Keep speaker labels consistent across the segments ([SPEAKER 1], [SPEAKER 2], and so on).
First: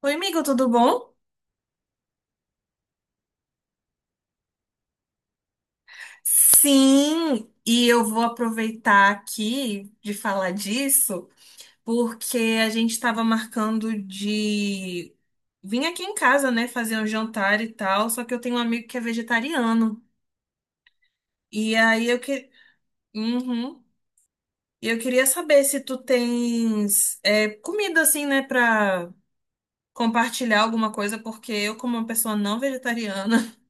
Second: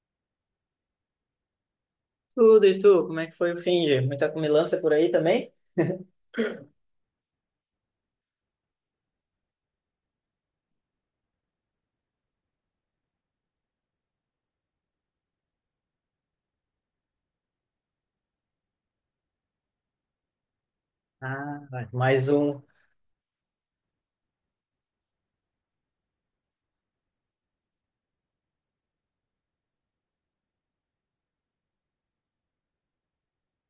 [SPEAKER 1] Oi, amigo, tudo bom?
[SPEAKER 2] Tudo e tu, como é que foi o Finger? Muita comilança por aí também?
[SPEAKER 1] Sim, e eu vou aproveitar aqui de falar disso, porque a gente estava marcando de vir aqui em casa, né, fazer um jantar e tal, só que eu tenho um amigo que é vegetariano.
[SPEAKER 2] Ah,
[SPEAKER 1] E
[SPEAKER 2] vai.
[SPEAKER 1] aí eu
[SPEAKER 2] mais
[SPEAKER 1] que...
[SPEAKER 2] um,
[SPEAKER 1] Uhum. E eu queria saber se tu tens comida assim, né, pra compartilhar alguma coisa, porque eu, como uma pessoa não vegetariana.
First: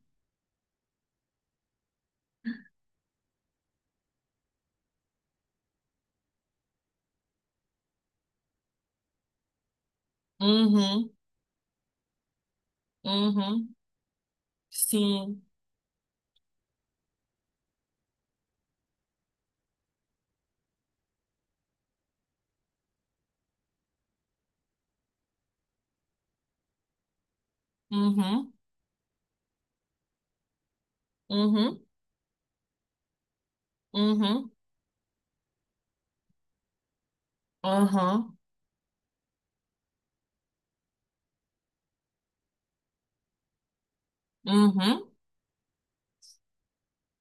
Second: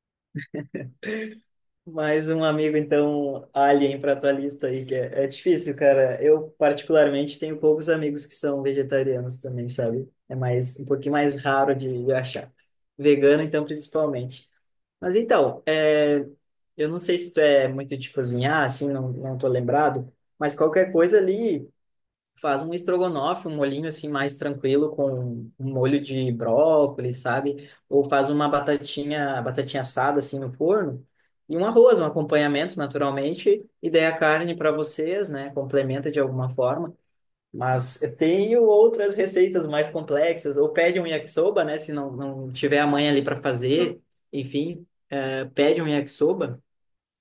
[SPEAKER 2] mais um amigo então alien para tua lista aí que é difícil, cara. Eu particularmente tenho poucos amigos que são vegetarianos também, sabe? É mais um
[SPEAKER 1] Uhum,
[SPEAKER 2] pouquinho mais raro de achar. Vegano então
[SPEAKER 1] uhum,
[SPEAKER 2] principalmente. Mas
[SPEAKER 1] sim,
[SPEAKER 2] então, eu não sei se tu é muito de cozinhar, assim, não, não tô lembrado, mas qualquer coisa ali faz um estrogonofe, um molhinho assim mais tranquilo com um molho de brócolis, sabe? Ou faz uma
[SPEAKER 1] uhum,
[SPEAKER 2] batatinha, batatinha assada assim no forno e um
[SPEAKER 1] uhum.
[SPEAKER 2] arroz, um acompanhamento naturalmente, e daí a
[SPEAKER 1] Uhum,
[SPEAKER 2] carne para vocês, né? Complementa de alguma forma. Mas eu
[SPEAKER 1] uhum,
[SPEAKER 2] tenho outras receitas mais complexas, ou pede um yakisoba, né? Se não tiver a mãe ali para fazer, enfim,
[SPEAKER 1] uhum,
[SPEAKER 2] pede um yakisoba.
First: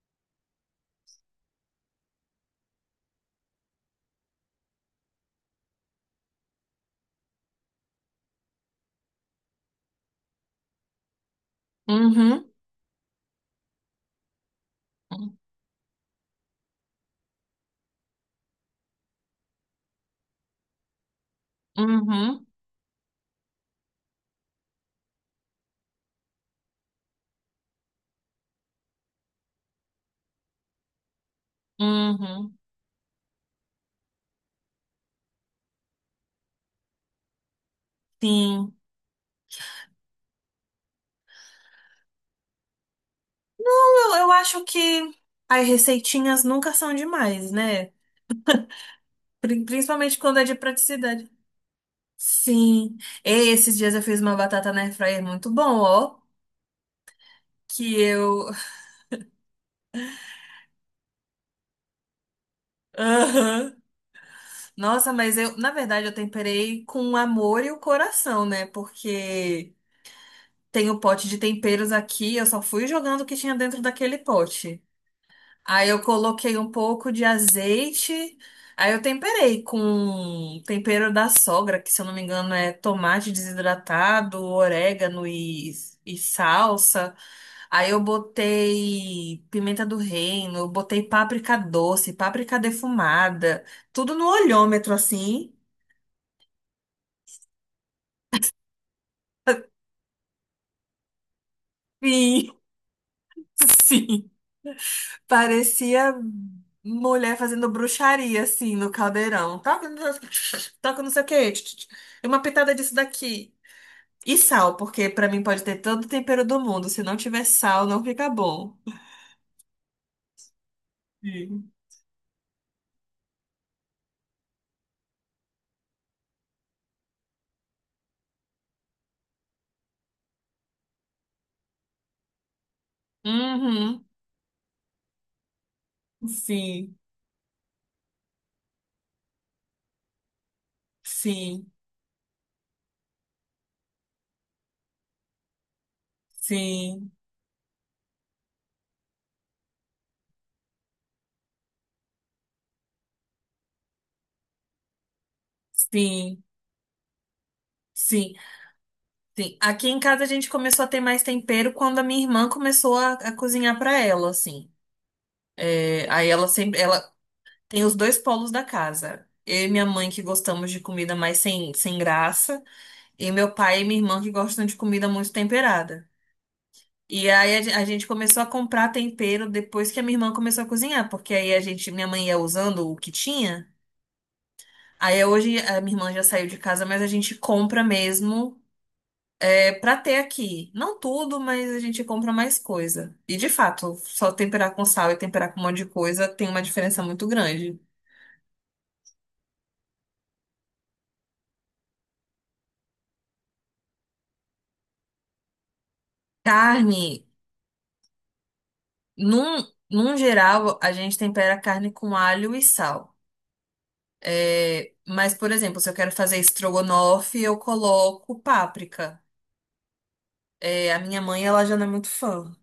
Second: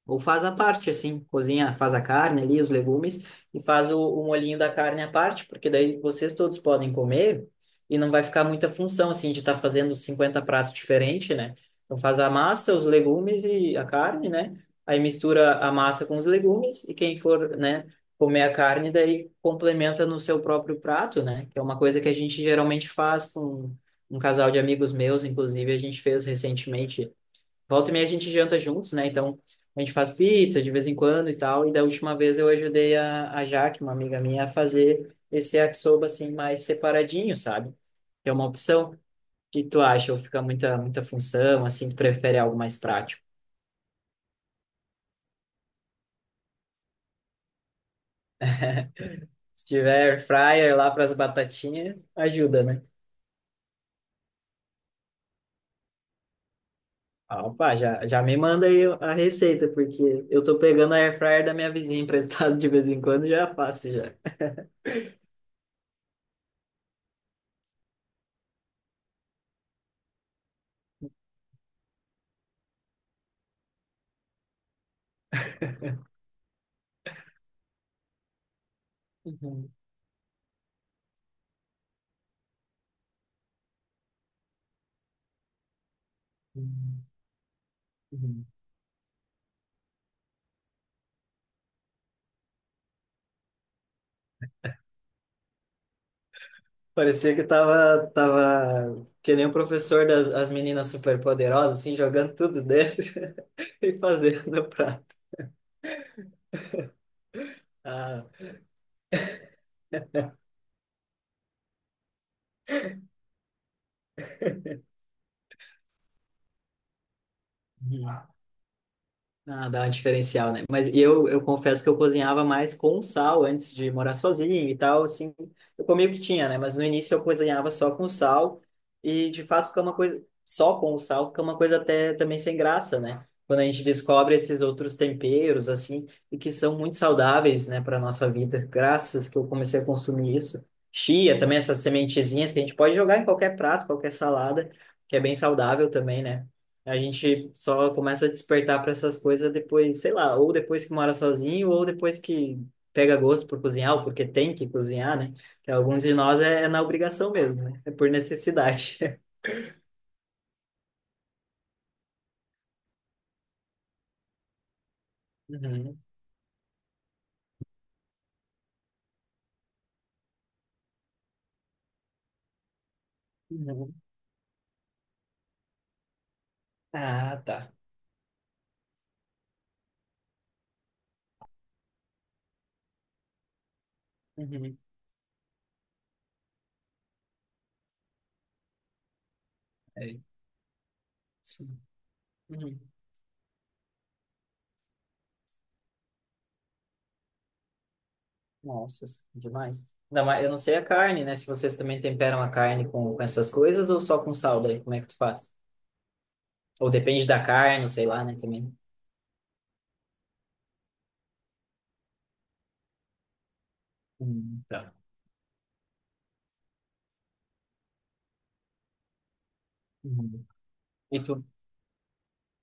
[SPEAKER 2] Ou faz à parte, assim, cozinha, faz a carne ali, os legumes, e faz o molhinho da carne à parte, porque daí vocês todos podem comer e não vai ficar muita função, assim, de estar fazendo 50 pratos diferentes, né? Então faz a
[SPEAKER 1] uhum,
[SPEAKER 2] massa, os legumes e a carne, né? Aí mistura a massa com os legumes e quem for, né, comer a carne, daí complementa no seu próprio prato, né? Que é uma coisa que a gente
[SPEAKER 1] uhum,
[SPEAKER 2] geralmente faz com um casal de amigos meus, inclusive, a gente fez recentemente. Volta e meia a gente janta juntos, né? Então a gente faz pizza de vez em quando e tal. E da última vez eu
[SPEAKER 1] uhum,
[SPEAKER 2] ajudei a Jaque, uma amiga minha, a fazer esse yakisoba assim mais separadinho, sabe? Que é uma
[SPEAKER 1] sim.
[SPEAKER 2] opção. O que tu acha? Ou fica muita, muita função, assim, tu prefere algo mais prático?
[SPEAKER 1] Eu acho que as receitinhas nunca são demais, né?
[SPEAKER 2] Se
[SPEAKER 1] Principalmente
[SPEAKER 2] tiver
[SPEAKER 1] quando é de
[SPEAKER 2] fryer lá para as
[SPEAKER 1] praticidade.
[SPEAKER 2] batatinhas, ajuda, né?
[SPEAKER 1] Sim. E esses dias eu fiz uma batata na airfryer muito bom, ó.
[SPEAKER 2] Ah, opa,
[SPEAKER 1] Que
[SPEAKER 2] já, já me
[SPEAKER 1] eu.
[SPEAKER 2] manda aí a receita, porque eu tô pegando a air fryer da minha vizinha emprestado de vez em quando, já
[SPEAKER 1] Aham.
[SPEAKER 2] faço já.
[SPEAKER 1] Nossa, mas eu, na verdade, eu temperei com o amor e o coração, né? Porque tem o pote de temperos aqui, eu só fui jogando o que tinha dentro daquele pote. Aí eu coloquei um pouco de azeite. Aí eu temperei
[SPEAKER 2] Uhum.
[SPEAKER 1] com tempero da sogra, que se eu não me engano é tomate desidratado, orégano e
[SPEAKER 2] Uhum.
[SPEAKER 1] salsa. Aí eu
[SPEAKER 2] Uhum.
[SPEAKER 1] botei pimenta do reino, eu botei páprica doce, páprica defumada, tudo no olhômetro assim.
[SPEAKER 2] Parecia que tava que nem o professor das as meninas superpoderosas, assim, jogando
[SPEAKER 1] Sim,
[SPEAKER 2] tudo dentro e
[SPEAKER 1] sim.
[SPEAKER 2] fazendo o prato.
[SPEAKER 1] Parecia mulher fazendo
[SPEAKER 2] Ah.
[SPEAKER 1] bruxaria assim no caldeirão. Toca, toca não sei o quê. E uma pitada disso daqui. E sal, porque pra mim pode ter todo o tempero do mundo. Se não tiver sal, não
[SPEAKER 2] Uhum.
[SPEAKER 1] fica bom.
[SPEAKER 2] Ah, dá um diferencial, né? Mas eu
[SPEAKER 1] Sim.
[SPEAKER 2] confesso que eu cozinhava mais com sal antes de morar sozinho e tal, assim. Eu comia o que tinha, né? Mas no início eu cozinhava só com sal e, de fato, fica uma coisa. Só com o sal fica uma coisa até também sem graça, né? Quando a gente
[SPEAKER 1] Uhum.
[SPEAKER 2] descobre esses outros temperos, assim, e que são muito
[SPEAKER 1] Sim,
[SPEAKER 2] saudáveis, né, para nossa vida. Graças que eu comecei a consumir isso. Chia também,
[SPEAKER 1] sim,
[SPEAKER 2] essas sementezinhas que a gente pode jogar em qualquer prato, qualquer salada, que é bem saudável também, né? A
[SPEAKER 1] sim,
[SPEAKER 2] gente só começa a despertar para essas coisas depois, sei lá, ou depois que mora sozinho, ou depois que pega gosto por cozinhar, ou porque tem que cozinhar, né? Que alguns de nós
[SPEAKER 1] sim,
[SPEAKER 2] é na obrigação mesmo, né? É por
[SPEAKER 1] sim,
[SPEAKER 2] necessidade.
[SPEAKER 1] sim. Aqui em casa a gente começou a ter mais tempero quando a minha irmã começou a cozinhar pra ela, assim.
[SPEAKER 2] Uhum.
[SPEAKER 1] É, aí ela sempre, ela tem os dois polos da casa. Eu e minha mãe que gostamos de comida mais sem graça, e meu pai e
[SPEAKER 2] Uhum.
[SPEAKER 1] minha irmã que gostam de comida muito temperada. E
[SPEAKER 2] Ah,
[SPEAKER 1] aí
[SPEAKER 2] tá.
[SPEAKER 1] a gente começou a comprar tempero depois que a minha irmã começou a cozinhar, porque aí a gente, minha mãe ia usando o que tinha.
[SPEAKER 2] Uhum.
[SPEAKER 1] Aí hoje a minha irmã já saiu de casa, mas a gente compra mesmo, é para
[SPEAKER 2] É,
[SPEAKER 1] ter aqui. Não tudo, mas a
[SPEAKER 2] sim.
[SPEAKER 1] gente compra mais
[SPEAKER 2] Uhum.
[SPEAKER 1] coisa. E de fato, só temperar com sal e temperar com um monte de coisa tem uma diferença muito grande.
[SPEAKER 2] Nossa, demais. Ainda mais, eu não sei a carne, né? Se vocês também temperam a carne com essas coisas ou só com sal daí, como é que tu faz? Ou
[SPEAKER 1] Carne,
[SPEAKER 2] depende da carne, sei lá, né, também.
[SPEAKER 1] num, num geral, a gente tempera a carne com alho e sal. É,
[SPEAKER 2] Tá.
[SPEAKER 1] mas, por exemplo, se eu quero fazer estrogonofe, eu coloco páprica.
[SPEAKER 2] Uhum.
[SPEAKER 1] É, a minha
[SPEAKER 2] E tu?
[SPEAKER 1] mãe, ela já não é muito fã.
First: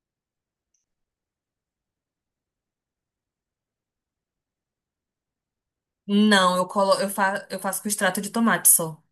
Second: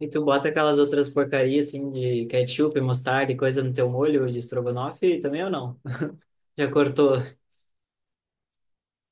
[SPEAKER 2] E tu bota aquelas outras porcarias assim de ketchup, mostarda e coisa no teu molho de estrogonofe também ou não?
[SPEAKER 1] Não, eu
[SPEAKER 2] Já
[SPEAKER 1] colo, eu
[SPEAKER 2] cortou?
[SPEAKER 1] fa, eu faço com extrato de tomate só.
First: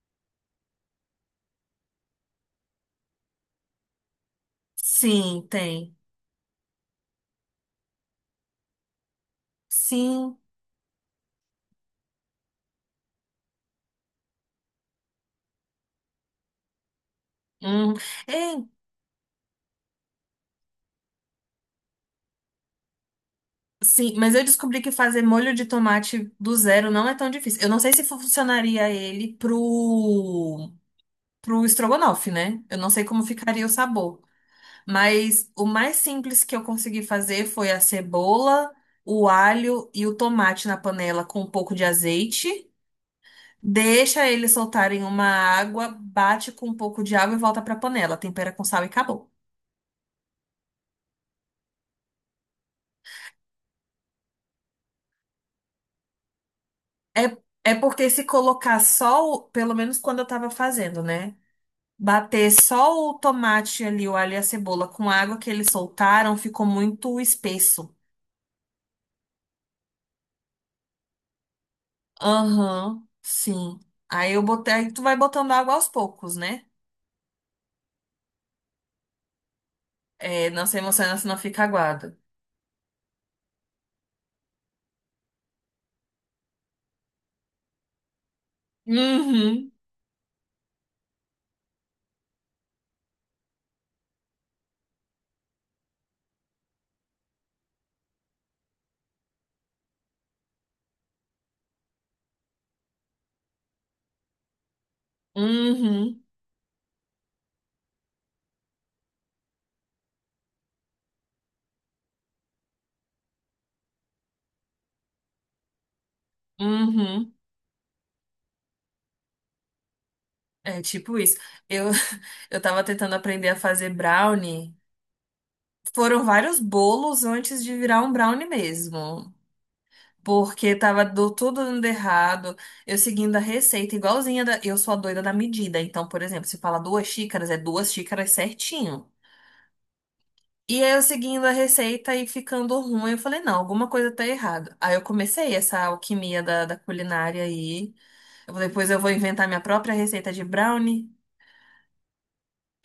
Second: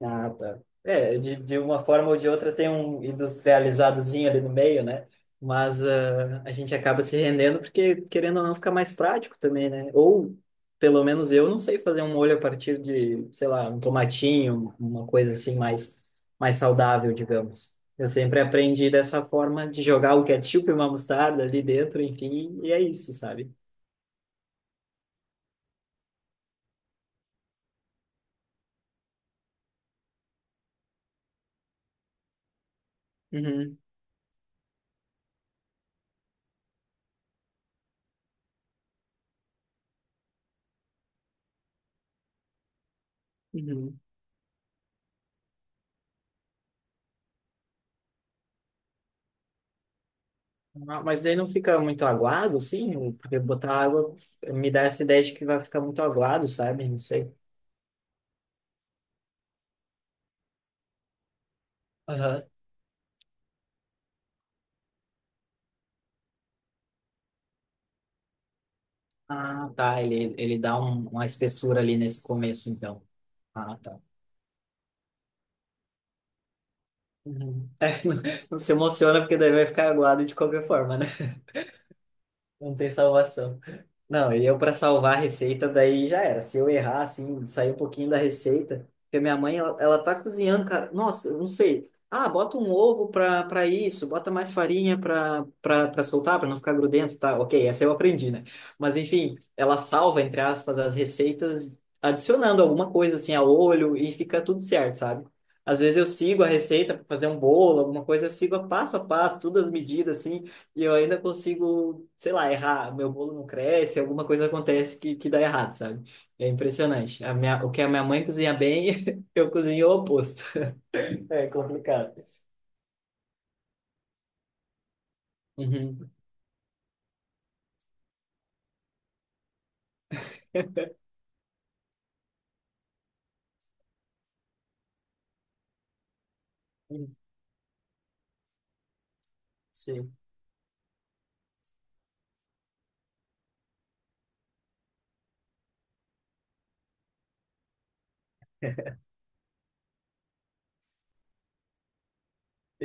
[SPEAKER 2] Ah, tá. É, de uma forma ou de outra tem um industrializadozinho ali no meio, né?
[SPEAKER 1] Sim,
[SPEAKER 2] Mas
[SPEAKER 1] tem.
[SPEAKER 2] ah, a gente acaba se rendendo porque, querendo ou não, fica mais prático também, né? Ou,
[SPEAKER 1] Sim.
[SPEAKER 2] pelo menos eu não sei fazer um molho a partir de, sei lá, um tomatinho, uma coisa assim mais saudável, digamos.
[SPEAKER 1] Hum.
[SPEAKER 2] Eu sempre
[SPEAKER 1] É,
[SPEAKER 2] aprendi dessa forma de jogar o ketchup e uma mostarda ali dentro, enfim, e é isso, sabe?
[SPEAKER 1] sim, mas eu descobri que fazer molho de tomate do zero não é tão difícil. Eu não sei se funcionaria ele pro estrogonofe, né? Eu não sei como ficaria o
[SPEAKER 2] Uhum.
[SPEAKER 1] sabor, mas o mais simples que eu consegui fazer foi a cebola, o alho e o tomate na panela com um pouco de azeite.
[SPEAKER 2] Uhum.
[SPEAKER 1] Deixa eles soltarem uma água, bate com um pouco de água e volta pra panela. Tempera com sal e acabou.
[SPEAKER 2] Ah, mas daí não fica muito aguado, assim? Porque botar água me dá essa ideia de que vai ficar muito aguado, sabe? Não
[SPEAKER 1] É,
[SPEAKER 2] sei.
[SPEAKER 1] é porque se colocar só, pelo menos quando eu tava fazendo, né?
[SPEAKER 2] Aham.
[SPEAKER 1] Bater só o tomate ali, o alho e a cebola com a água que eles soltaram, ficou muito espesso.
[SPEAKER 2] Ah, tá. Ele dá uma espessura ali nesse começo, então.
[SPEAKER 1] Aham,
[SPEAKER 2] Ah,
[SPEAKER 1] sim.
[SPEAKER 2] tá.
[SPEAKER 1] Aí eu botei, aí tu vai botando água aos poucos, né?
[SPEAKER 2] Uhum. É, não, não se emociona, porque daí vai ficar aguado de
[SPEAKER 1] É, não
[SPEAKER 2] qualquer
[SPEAKER 1] se
[SPEAKER 2] forma, né?
[SPEAKER 1] emociona, senão fica aguado.
[SPEAKER 2] Não tem salvação. Não, e eu para salvar a receita, daí já era. Se eu errar, assim, sair um pouquinho da receita, porque minha mãe,
[SPEAKER 1] Uhum,
[SPEAKER 2] ela tá cozinhando, cara. Nossa, eu não sei. Ah, bota um ovo para isso, bota mais farinha para soltar, para não ficar grudento, tá? Ok, essa eu aprendi, né? Mas enfim, ela salva, entre aspas, as receitas adicionando alguma coisa, assim, a olho e fica tudo certo, sabe? Às vezes eu
[SPEAKER 1] uhum,
[SPEAKER 2] sigo a receita para fazer um bolo, alguma coisa, eu sigo a passo, todas as medidas, assim. E eu ainda consigo, sei lá, errar. Meu bolo não cresce, alguma coisa acontece que dá errado, sabe? É impressionante.
[SPEAKER 1] uhum.
[SPEAKER 2] O que a minha mãe cozinha bem, eu cozinho o oposto.
[SPEAKER 1] É tipo isso.
[SPEAKER 2] É
[SPEAKER 1] Eu,
[SPEAKER 2] complicado.
[SPEAKER 1] eu tava tentando aprender a fazer brownie.
[SPEAKER 2] Uhum.
[SPEAKER 1] Foram vários bolos antes de virar um brownie mesmo. Porque tava tudo dando errado. Eu seguindo a receita igualzinha. Eu sou a doida da medida. Então, por exemplo, se fala 2 xícaras, é 2 xícaras certinho.
[SPEAKER 2] Sim.
[SPEAKER 1] E aí eu seguindo a receita e ficando ruim, eu falei, não, alguma coisa tá errada. Aí eu comecei essa alquimia da culinária aí. Eu falei, depois eu vou inventar minha própria receita de brownie.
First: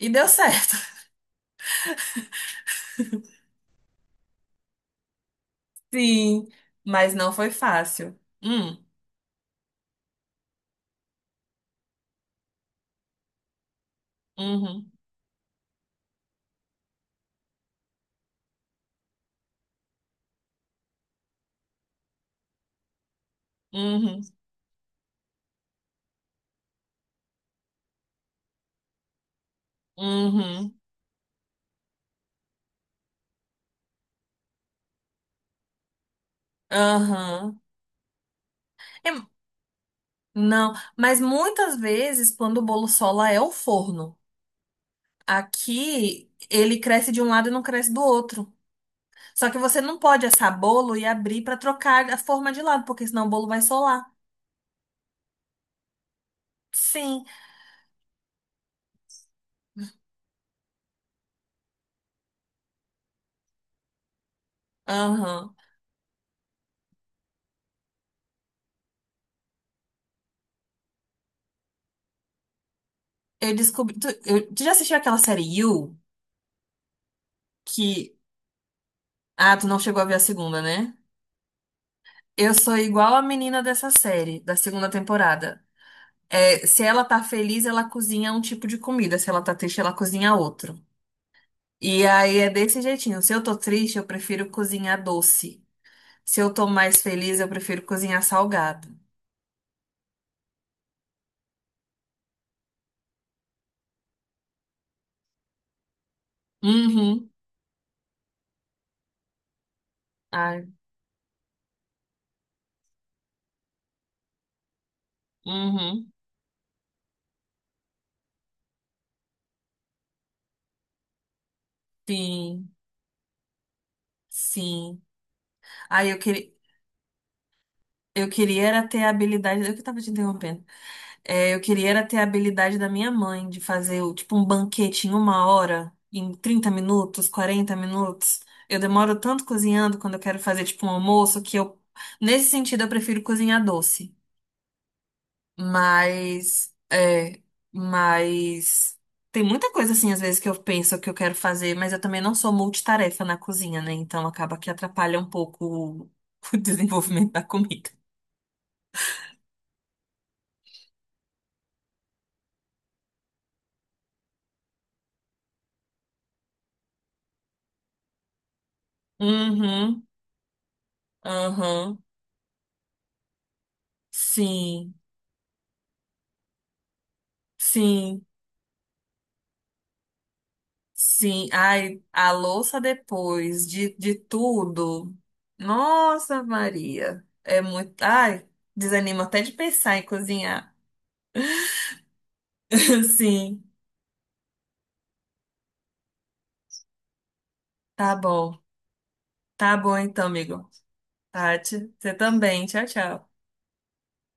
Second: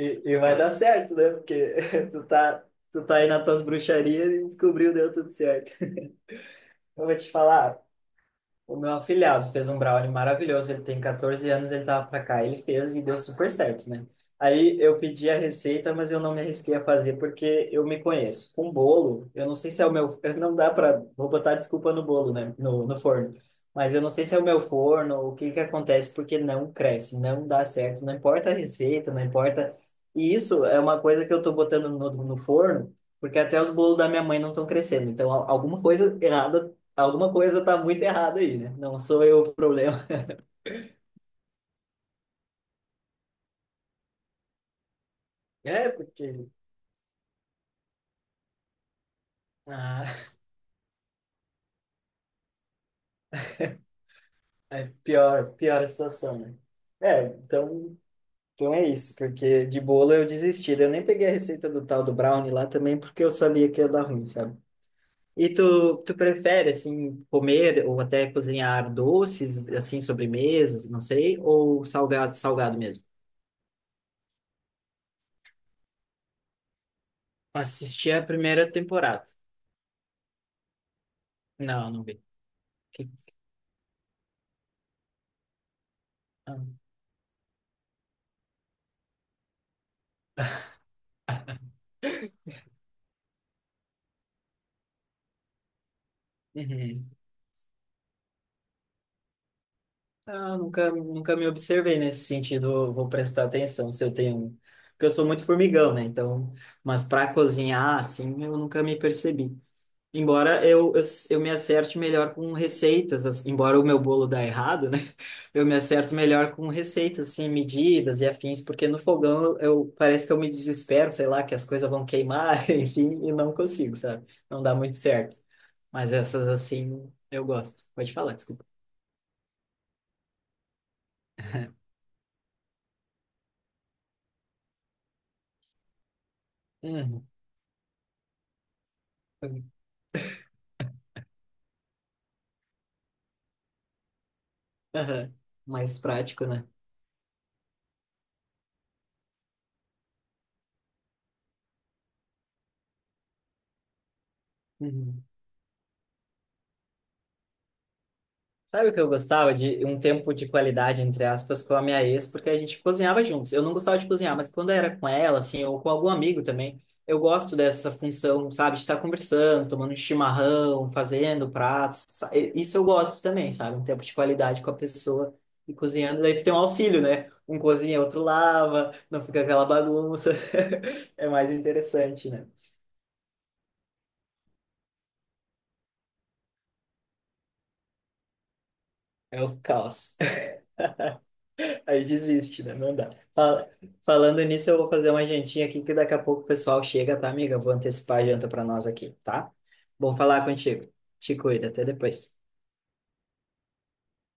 [SPEAKER 1] E deu
[SPEAKER 2] e vai dar
[SPEAKER 1] certo.
[SPEAKER 2] certo, né? Porque tu tá aí nas tuas bruxarias e descobriu, deu tudo certo.
[SPEAKER 1] Sim,
[SPEAKER 2] Eu
[SPEAKER 1] mas
[SPEAKER 2] vou te
[SPEAKER 1] não foi
[SPEAKER 2] falar.
[SPEAKER 1] fácil.
[SPEAKER 2] O meu afilhado fez um brownie maravilhoso, ele tem 14 anos, ele tava pra cá, ele fez e deu super certo, né? Aí
[SPEAKER 1] Uhum,
[SPEAKER 2] eu pedi a receita, mas eu não me arrisquei a fazer porque eu me conheço. Com bolo, eu não sei se é o meu, não dá pra, vou botar desculpa no bolo, né? No forno. Mas eu não
[SPEAKER 1] uhum,
[SPEAKER 2] sei se é o meu forno, o que que acontece, porque não cresce, não dá certo, não importa a receita, não importa. E isso
[SPEAKER 1] uhum,
[SPEAKER 2] é uma coisa que eu tô botando no forno, porque até os bolos da minha mãe não estão crescendo. Então, alguma
[SPEAKER 1] aham.
[SPEAKER 2] coisa tá muito errada aí, né? Não
[SPEAKER 1] É,
[SPEAKER 2] sou eu o problema.
[SPEAKER 1] não, mas muitas vezes quando o bolo sola é o forno.
[SPEAKER 2] É,
[SPEAKER 1] Aqui
[SPEAKER 2] porque
[SPEAKER 1] ele cresce de um lado e não cresce do outro. Só que você não pode
[SPEAKER 2] ah,
[SPEAKER 1] assar bolo e abrir para trocar a forma de lado, porque senão o bolo vai solar.
[SPEAKER 2] é pior, pior a situação, né?
[SPEAKER 1] Sim,
[SPEAKER 2] É, então é isso, porque de bolo eu desisti. Eu nem peguei a receita do tal do brownie lá também, porque eu sabia que ia dar ruim, sabe? E
[SPEAKER 1] aham.
[SPEAKER 2] tu prefere, assim, comer ou até cozinhar doces, assim, sobremesas, não sei, ou salgado, salgado mesmo?
[SPEAKER 1] Eu descobri. Tu já assistiu aquela série You?
[SPEAKER 2] Assisti
[SPEAKER 1] Que.
[SPEAKER 2] a primeira temporada.
[SPEAKER 1] Ah, tu não chegou a ver a segunda, né?
[SPEAKER 2] Não, não vi.
[SPEAKER 1] Eu sou
[SPEAKER 2] Que-
[SPEAKER 1] igual a menina dessa série, da segunda temporada.
[SPEAKER 2] ah,
[SPEAKER 1] É, se ela tá feliz, ela cozinha um tipo de comida. Se ela tá triste, ela cozinha outro. E aí é desse jeitinho. Se eu tô triste, eu prefiro cozinhar doce. Se eu tô mais
[SPEAKER 2] uhum.
[SPEAKER 1] feliz, eu prefiro cozinhar salgado.
[SPEAKER 2] Ah, nunca, nunca me observei nesse sentido. Eu vou prestar atenção se eu tenho. Porque eu sou muito formigão, né? Então, mas
[SPEAKER 1] Uhum.
[SPEAKER 2] para cozinhar, assim, eu nunca me percebi. Embora
[SPEAKER 1] Ai,
[SPEAKER 2] eu me acerte melhor com receitas, assim, embora o meu bolo dá errado, né? Eu me
[SPEAKER 1] uhum.
[SPEAKER 2] acerto melhor com receitas, assim, medidas e afins, porque no fogão parece que eu me desespero, sei lá, que as coisas vão queimar,
[SPEAKER 1] Sim,
[SPEAKER 2] enfim, e não consigo, sabe? Não dá muito
[SPEAKER 1] sim.
[SPEAKER 2] certo.
[SPEAKER 1] Ai,
[SPEAKER 2] Mas
[SPEAKER 1] eu
[SPEAKER 2] essas,
[SPEAKER 1] queria,
[SPEAKER 2] assim, eu gosto. Pode
[SPEAKER 1] eu
[SPEAKER 2] falar,
[SPEAKER 1] queria
[SPEAKER 2] desculpa.
[SPEAKER 1] era ter a habilidade. Eu que tava te interrompendo. É, eu queria era ter a habilidade da minha mãe de fazer tipo um banquete em 1 hora, em trinta
[SPEAKER 2] Uhum.
[SPEAKER 1] minutos, 40 minutos. Eu demoro tanto cozinhando quando eu quero fazer tipo um almoço que eu, nesse sentido, eu prefiro cozinhar doce.
[SPEAKER 2] Aham. Mais prático, né?
[SPEAKER 1] Mas, é, mas tem muita coisa assim às vezes que eu penso que eu quero fazer, mas eu também não sou multitarefa na cozinha, né? Então acaba que atrapalha
[SPEAKER 2] Uhum.
[SPEAKER 1] um pouco o o desenvolvimento da comida.
[SPEAKER 2] Sabe o que eu gostava de um tempo de qualidade, entre aspas, com a minha ex, porque a gente cozinhava juntos. Eu não gostava de cozinhar, mas quando era com ela, assim, ou com algum amigo também, eu gosto dessa função, sabe, de estar conversando, tomando um
[SPEAKER 1] Uhum,
[SPEAKER 2] chimarrão, fazendo
[SPEAKER 1] uhum,
[SPEAKER 2] pratos. Isso eu gosto também, sabe? Um tempo de qualidade com a
[SPEAKER 1] sim.
[SPEAKER 2] pessoa e cozinhando. Daí tu tem um auxílio, né? Um cozinha, outro
[SPEAKER 1] Sim,
[SPEAKER 2] lava, não fica aquela bagunça. É
[SPEAKER 1] sim,
[SPEAKER 2] mais
[SPEAKER 1] ai,
[SPEAKER 2] interessante,
[SPEAKER 1] a
[SPEAKER 2] né?
[SPEAKER 1] louça depois de tudo. Nossa, Maria. É muito. Ai, desanima até
[SPEAKER 2] É
[SPEAKER 1] de
[SPEAKER 2] o
[SPEAKER 1] pensar em
[SPEAKER 2] caos.
[SPEAKER 1] cozinhar.
[SPEAKER 2] Aí desiste, né? Não dá.
[SPEAKER 1] Sim,
[SPEAKER 2] Fala- Falando nisso, eu vou fazer uma jantinha aqui que daqui a pouco o pessoal chega, tá, amiga? Vou
[SPEAKER 1] tá
[SPEAKER 2] antecipar a janta
[SPEAKER 1] bom.
[SPEAKER 2] para nós aqui, tá?
[SPEAKER 1] Tá bom
[SPEAKER 2] Bom
[SPEAKER 1] então,
[SPEAKER 2] falar
[SPEAKER 1] amigo.
[SPEAKER 2] contigo. Te cuida, até
[SPEAKER 1] Tati, você
[SPEAKER 2] depois.
[SPEAKER 1] também. Tchau, tchau.